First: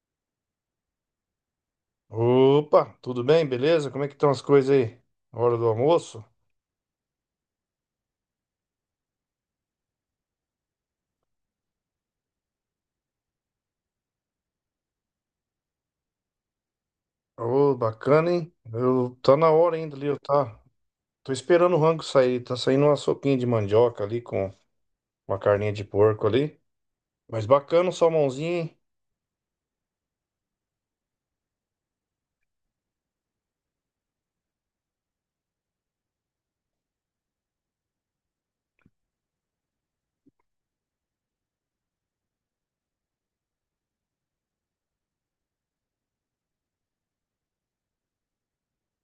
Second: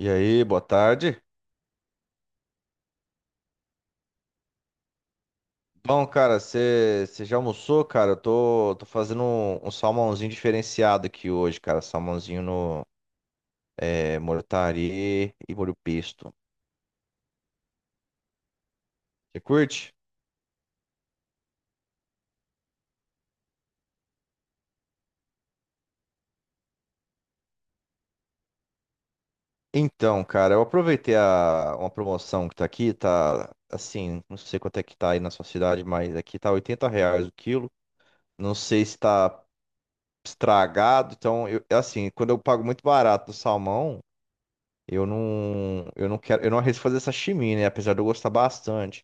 E aí, boa tarde. Opa, tudo bem? Beleza? Como é que estão as coisas aí? Hora do Bom, almoço? cara, você já almoçou, cara? Eu tô fazendo um salmãozinho diferenciado aqui hoje, cara. Salmãozinho no mortari e molho pesto. Ô, bacana, hein? Eu, tá Você na hora curte? ainda ali, eu tá. Tô esperando o rango sair. Tá saindo uma sopinha de mandioca ali com uma carninha de porco ali. Mas bacana o salmãozinho, hein? Então, cara, eu aproveitei uma promoção que tá aqui, tá assim, não sei quanto é que tá aí na sua cidade, mas aqui tá R$ reais o quilo. Não sei se tá estragado, então, eu, assim, quando eu pago muito barato no salmão. Eu não quero, eu não arrisco fazer sashimi, né? Apesar de eu gostar bastante.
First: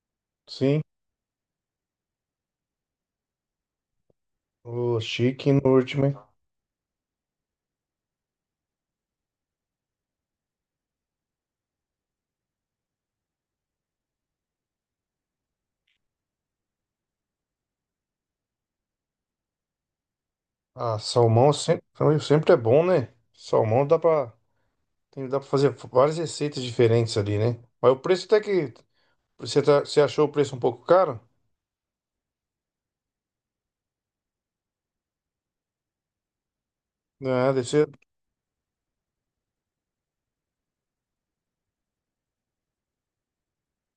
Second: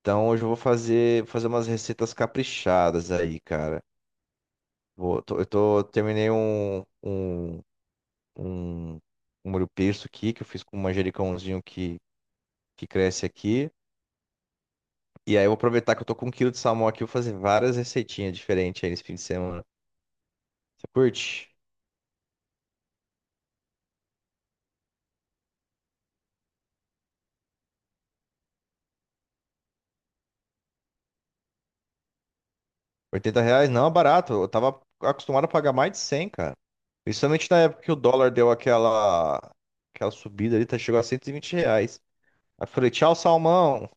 Então hoje eu vou Sim. fazer umas receitas caprichadas aí, cara. O Vou, tô- eu chique no tô, último, hein? Terminei um molho pesto aqui, que eu fiz com um manjericãozinho que cresce aqui. E aí eu vou aproveitar que eu tô com 1 quilo de salmão aqui, vou fazer várias receitinhas diferentes aí nesse fim de semana. Você Ah, curte? Sempre é bom, né? Salmão dá pra, tem, dá pra fazer várias receitas diferentes ali, né? Mas o preço até que. Você achou o preço um pouco caro? 80 reais não é barato. Eu tava acostumado a pagar mais de 100, cara. Principalmente Ah, na deve época ser. que o dólar deu aquela subida ali, tá, chegou a 120 reais. Aí eu falei, tchau, salmão.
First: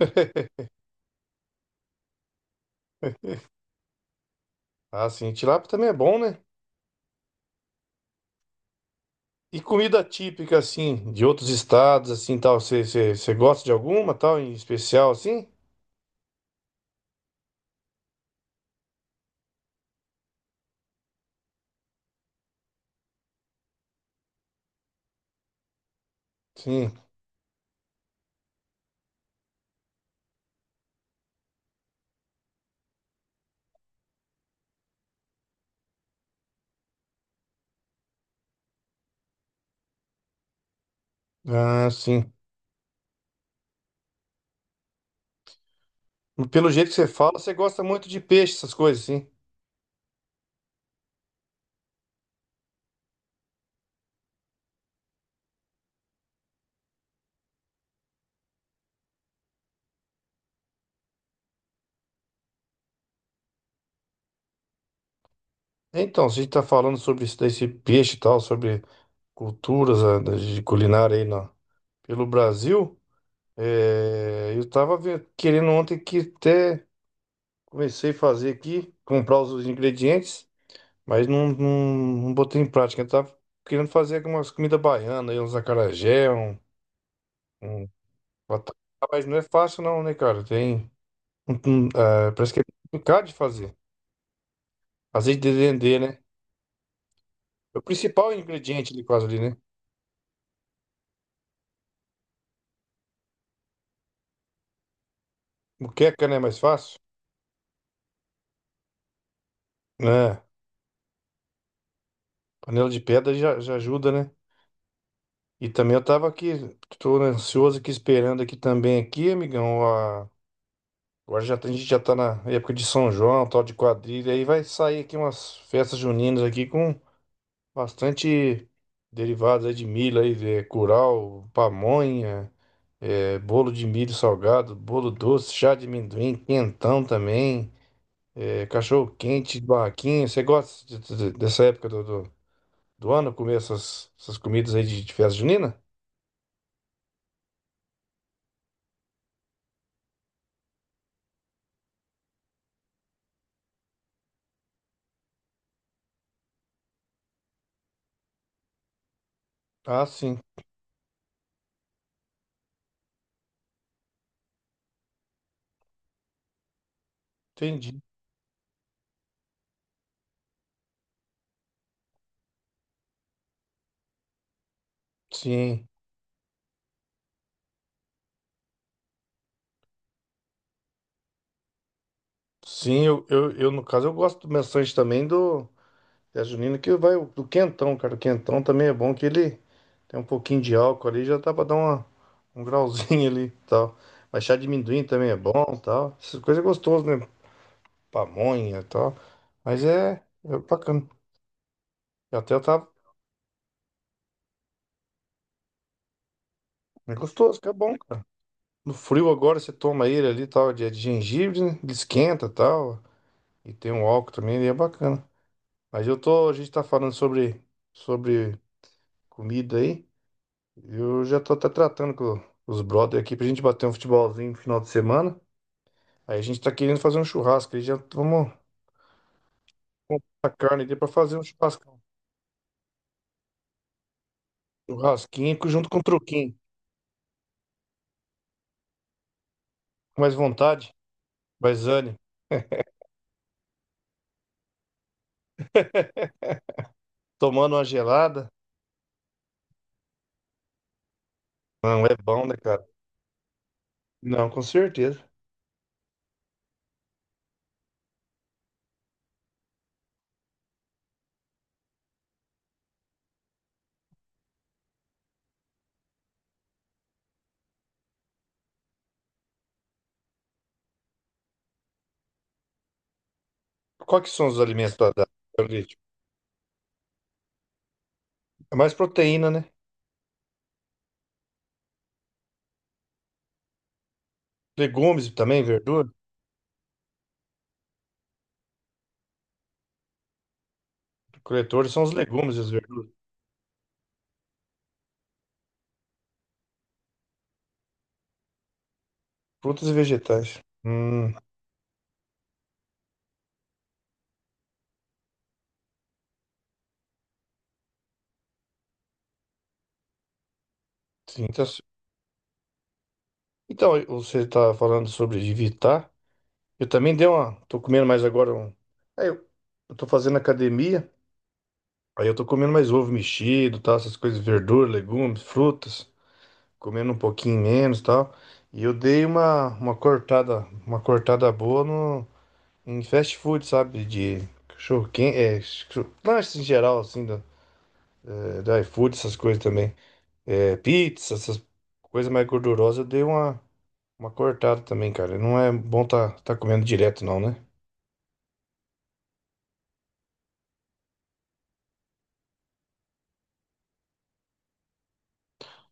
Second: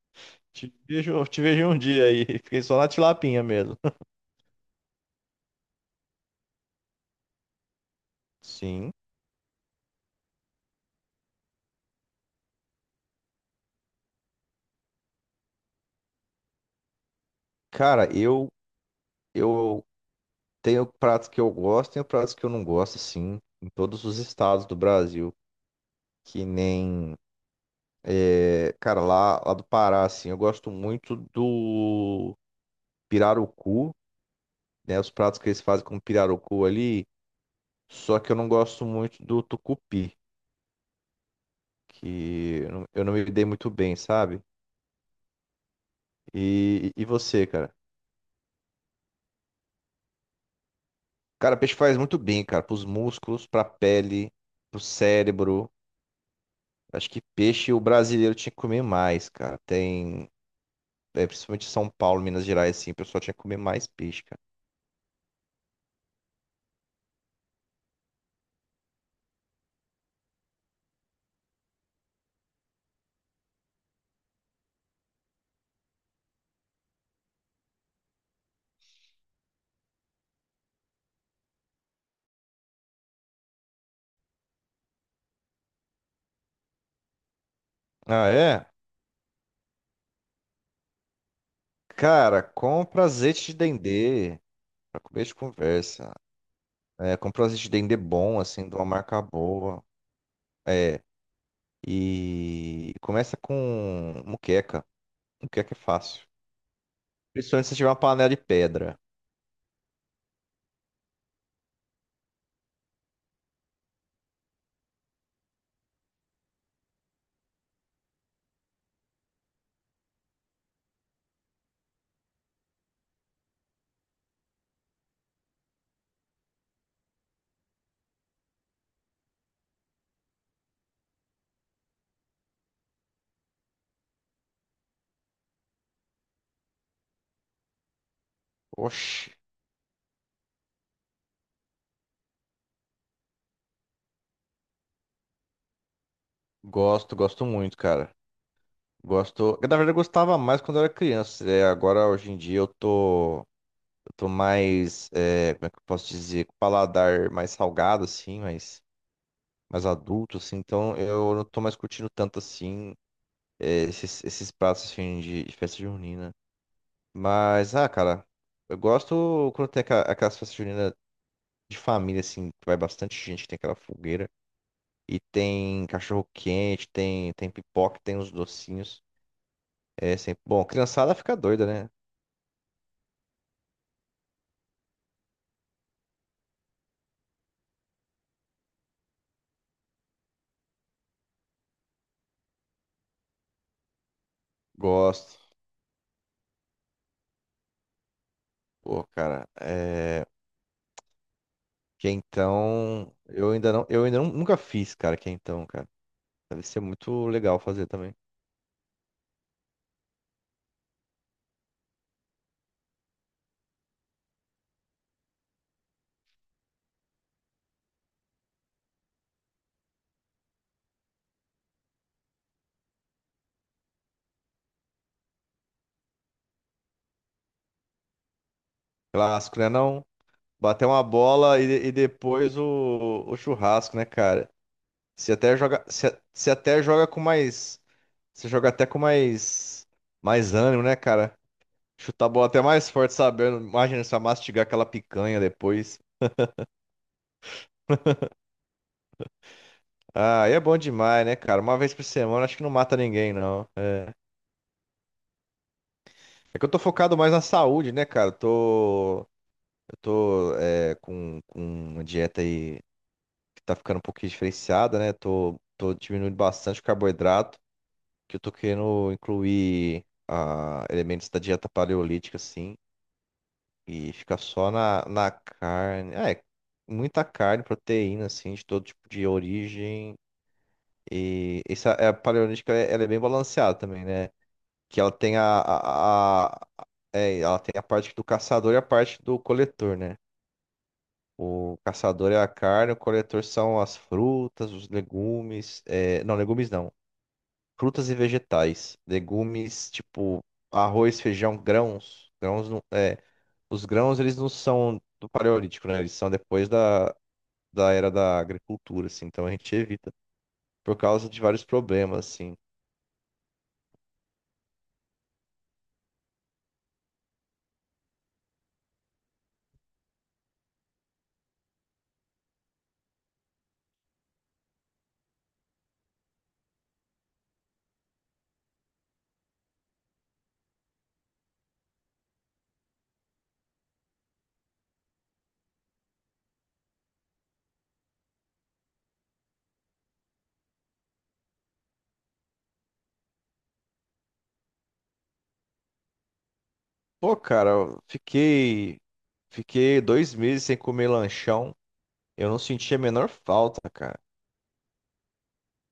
Te vejo um dia aí. Fiquei só na tilapinha mesmo. Ah, sim, tilápia também é bom, né? Sim. E comida típica, assim, de outros estados, assim, tal, você gosta de alguma, tal, em especial, assim? Cara, eu tenho pratos que eu gosto, tenho pratos que eu não gosto, sim, em todos os estados do Brasil. Que Sim. nem, é, cara, lá do Pará, assim, eu gosto muito do pirarucu. Né? Os pratos que eles fazem com pirarucu ali. Só que eu não gosto muito do tucupi, Ah, sim. que eu não me dei muito bem, sabe? Pelo jeito E, que e você fala, você, você cara? gosta muito de peixe, essas coisas, sim. Cara, peixe faz muito bem, cara, pros músculos, pra pele, pro cérebro. Acho que peixe o brasileiro tinha que comer mais, cara. Tem, é, principalmente São Paulo, Minas Gerais, assim, o pessoal tinha que comer mais peixe, cara. Então, se a gente tá falando sobre esse peixe e tal, sobre culturas de culinária pelo Brasil, eu tava querendo ontem, que até comecei a fazer aqui, comprar os ingredientes, mas não botei em prática. Eu tava querendo fazer algumas comidas baianas, uns acarajé, um Ah, é? vatapá, mas não é fácil não, né, cara? Tem, Cara, parece que é compra complicado de azeite de fazer. dendê pra comer de Azeite de dendê, conversa. né? É, compra azeite de É o dendê principal bom, assim, de uma ingrediente ali, marca quase ali, né? boa. É. E começa com muqueca. Muqueca é Moqueca, fácil. né? É mais fácil. Principalmente se tiver uma panela de pedra. Né? Panela de pedra já ajuda, né? E também eu tava aqui, tô ansioso aqui, esperando aqui também, aqui, amigão, a... Agora já, a gente já tá na época de São João, tal de quadrilha, aí vai sair aqui umas festas juninas aqui com bastante derivados aí de milho, aí, curau, pamonha, bolo de milho salgado, bolo doce, chá de amendoim, quentão também, Oxi, cachorro-quente, barraquinha. Você gosta dessa época do ano, comer essas comidas aí de festa junina? gosto, gosto muito, cara. Gosto. Na verdade, eu gostava mais quando eu era criança. É, agora, hoje em dia, eu tô mais. É, como é que eu posso dizer? Com o paladar mais salgado, assim, mais, mais Ah, adulto, sim, assim. Então, eu não tô mais curtindo tanto, assim, é, esses pratos, assim, de festa junina. Mas, ah, entendi. cara, eu gosto quando tem aquelas festas juninas de família, assim, que vai bastante gente, que tem aquela fogueira. E tem Sim, cachorro quente, tem, tem pipoca, tem os docinhos. É sempre bom. Criançada fica doida, né? sim, no caso eu gosto bastante também do. Festa junina que vai do quentão, cara. O quentão também é bom, que ele tem um pouquinho de álcool ali, já dá pra dar uma, um grauzinho ali e tal. Mas chá de amendoim também é Gosto. bom e tal. Essas coisas é gostoso, né? Pamonha e Pô, tal. cara, Mas é, é. é bacana. Que Eu até tava. então. Eu ainda não. Eu ainda nunca fiz, cara, que então, cara. Deve ser É muito legal gostoso, que é fazer bom. também. No frio agora você toma ele ali e tal, de gengibre, né? Ele esquenta e tal. E tem um álcool também, ele é bacana. Mas eu tô. A gente tá falando sobre comida aí. Eu já tô até tratando com os brother aqui pra gente bater um futebolzinho no final de semana. Aí a gente tá querendo fazer um churrasco. Aí já vamos Clássico, né? Não? comprar carne Bater ali uma pra fazer um bola e churrascão. depois o churrasco, né, cara? Se até Churrasquinho co- joga. junto com um Se truquinho. até joga com mais. Você joga até com mais. Com mais Mais ânimo, vontade, né, cara? mais ânimo. Chutar a bola até mais forte, sabendo. Imagina só mastigar aquela picanha depois. Tomando uma gelada. Ah, e é bom demais, né, cara? Uma vez por Não, é semana bom, né, acho que não cara? mata ninguém, não. É Não, com certeza. é que eu tô focado mais na saúde, né, cara? Eu tô com uma dieta aí que tá ficando um pouquinho diferenciada, né? Tô diminuindo bastante o carboidrato, que eu tô querendo incluir ah, elementos da dieta paleolítica, assim, e Quais que ficar são os só alimentos na, da na ali? Tipo, carne. Ah, é, muita carne, proteína, assim, de é todo mais tipo de proteína, né? origem. E essa é, a paleolítica, é- ela é bem balanceada também, né? Que ela Legumes tem também, verdura. Ela tem a parte do caçador e a parte do coletor, né? O Coletores são os caçador é a legumes e as carne, o verduras. coletor são as frutas, os legumes, é, não, legumes não, frutas e vegetais. Frutas Legumes e tipo vegetais. arroz, Hum, feijão, grãos. Grãos não, é, os grãos eles não são do paleolítico, né? Eles são depois da era da agricultura, assim. Então a gente evita por causa de sim, vários tá certo. problemas, assim. Então, você tá falando sobre evitar. Eu também dei uma. Tô comendo mais agora um. Aí eu, eu tô fazendo academia, aí eu tô comendo mais ovo mexido, tal, essas coisas, verdura, legumes, frutas, comendo um pouquinho menos, tal. E eu dei uma cortada boa no, em fast food, sabe? De cachorro quente, lanches em geral, assim, do iFood, essas coisas também. É, pizza, essas coisas mais gordurosas, eu dei uma cortada também, cara. Não é bom tá, tá comendo direto, Pô, não, né? cara, fiquei 2 meses sem comer lanchão. Eu não senti a menor falta, cara.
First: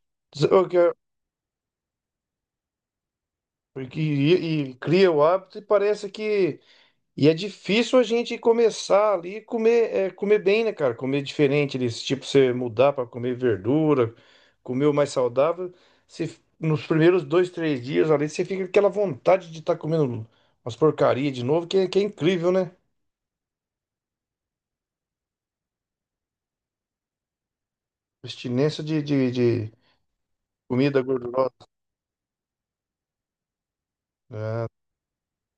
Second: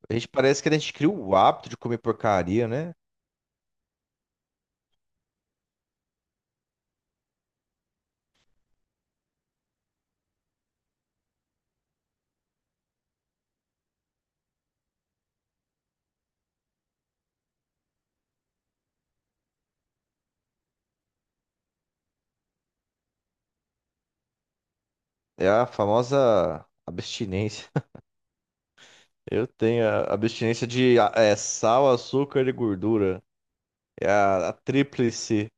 A gente parece que a gente cria o hábito de comer porcaria, né? Porque cria o hábito e parece que. E é difícil a gente começar ali e comer, comer bem, né, cara? Comer diferente, desse tipo, você mudar para comer verdura, comer o mais saudável. Você, nos primeiros dois, três dias ali, você fica com aquela vontade de estar comendo umas porcarias de novo, que é incrível, né? É a famosa abstinência. Abstinência Eu de tenho a abstinência de comida é, gordurosa, sal, açúcar e gordura. É a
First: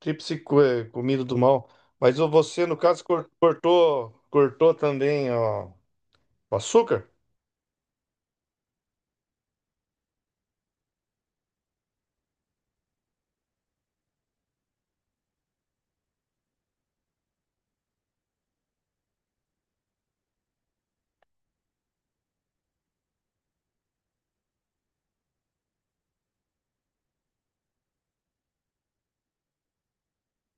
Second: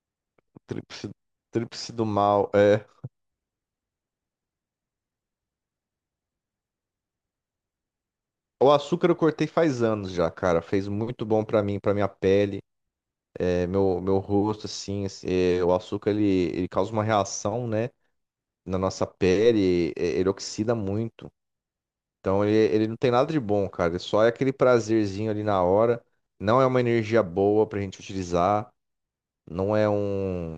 tríplice, comida do mal. tríplice do Mas ô, mal. você, no É. caso, cortou, cortou também, ó, o açúcar? O açúcar eu cortei faz anos já, cara. Fez muito bom pra mim, pra minha pele, é, meu rosto, assim. Assim, é, o açúcar ele causa uma reação, né? Na nossa pele, é, ele oxida muito. Então ele não tem nada de bom, cara. Ele só é aquele prazerzinho ali na hora. Não é uma energia boa pra gente utilizar. Não é um.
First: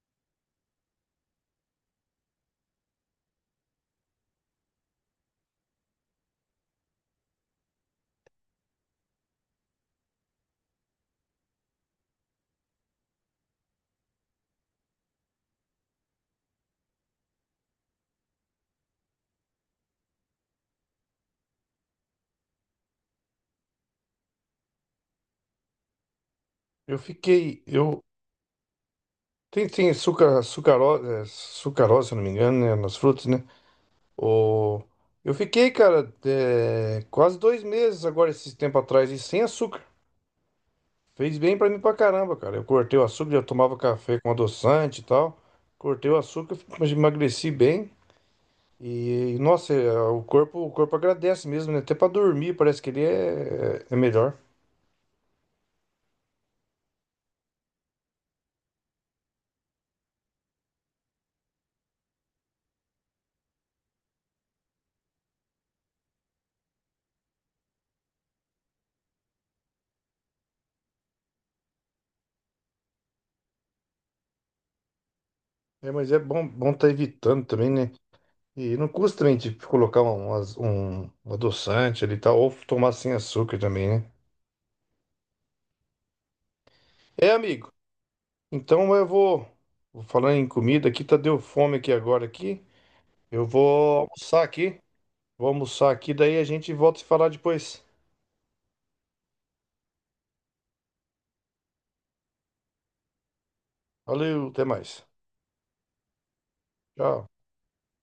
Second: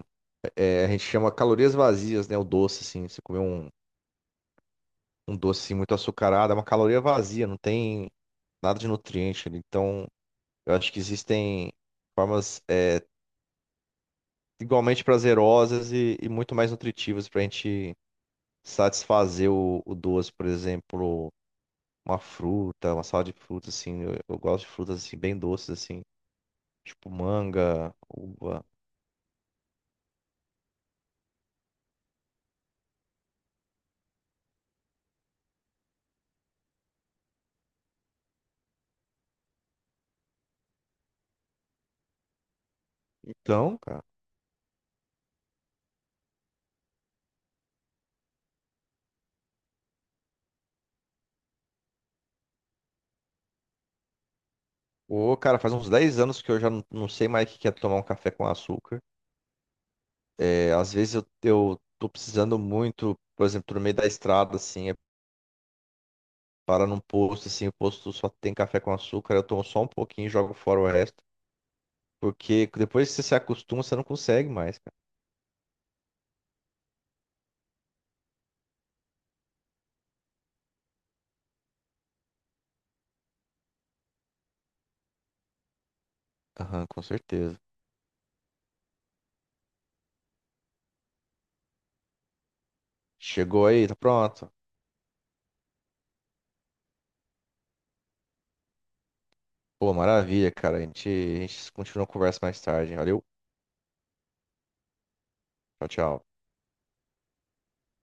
É, a gente chama calorias vazias, né? O doce, assim. Você comer um, um doce assim, muito açucarado, é uma caloria vazia, não tem nada de nutriente ali. Então eu acho que existem formas é, igualmente prazerosas e muito mais nutritivas pra gente satisfazer o doce, por exemplo. Uma fruta, uma salada de frutas, assim. Eu gosto de frutas, assim, bem doces, assim. Eu Tipo fiquei. manga, Eu, uva. tem, sucarose, se eu não me engano, né, nas frutas, né? O... Eu fiquei, cara, quase dois meses agora, esse tempo atrás, e sem açúcar. Fez bem pra mim pra caramba, cara. Eu cortei o açúcar, já tomava Então, cara. café com adoçante e tal. Cortei o açúcar, mas emagreci bem. E, nossa, o corpo agradece mesmo, né? Até pra dormir, parece que ele é melhor. Ô, cara, faz uns 10 anos que eu já não, não sei mais o que que é tomar um café com açúcar. É, às vezes eu tô precisando muito, por exemplo, tô no meio da estrada, assim, é, para num posto, assim, o posto só tem café com açúcar, eu tomo só um pouquinho e jogo fora o resto. Porque depois que você se acostuma, você não consegue mais, cara. É, mas é bom, bom tá evitando também, né? E não custa também, tipo, colocar um um adoçante ali e tal, ou tomar sem açúcar também, né? Aham, com É, certeza. amigo. Então vou falando em comida aqui, tá, deu fome aqui agora aqui. Eu Chegou aí, tá vou almoçar pronto. aqui. Vou almoçar aqui, daí a gente volta a se falar depois. Pô, maravilha, cara. A gente continua a conversa mais tarde. Valeu. Valeu, até mais. Tchau, tchau. Tchau.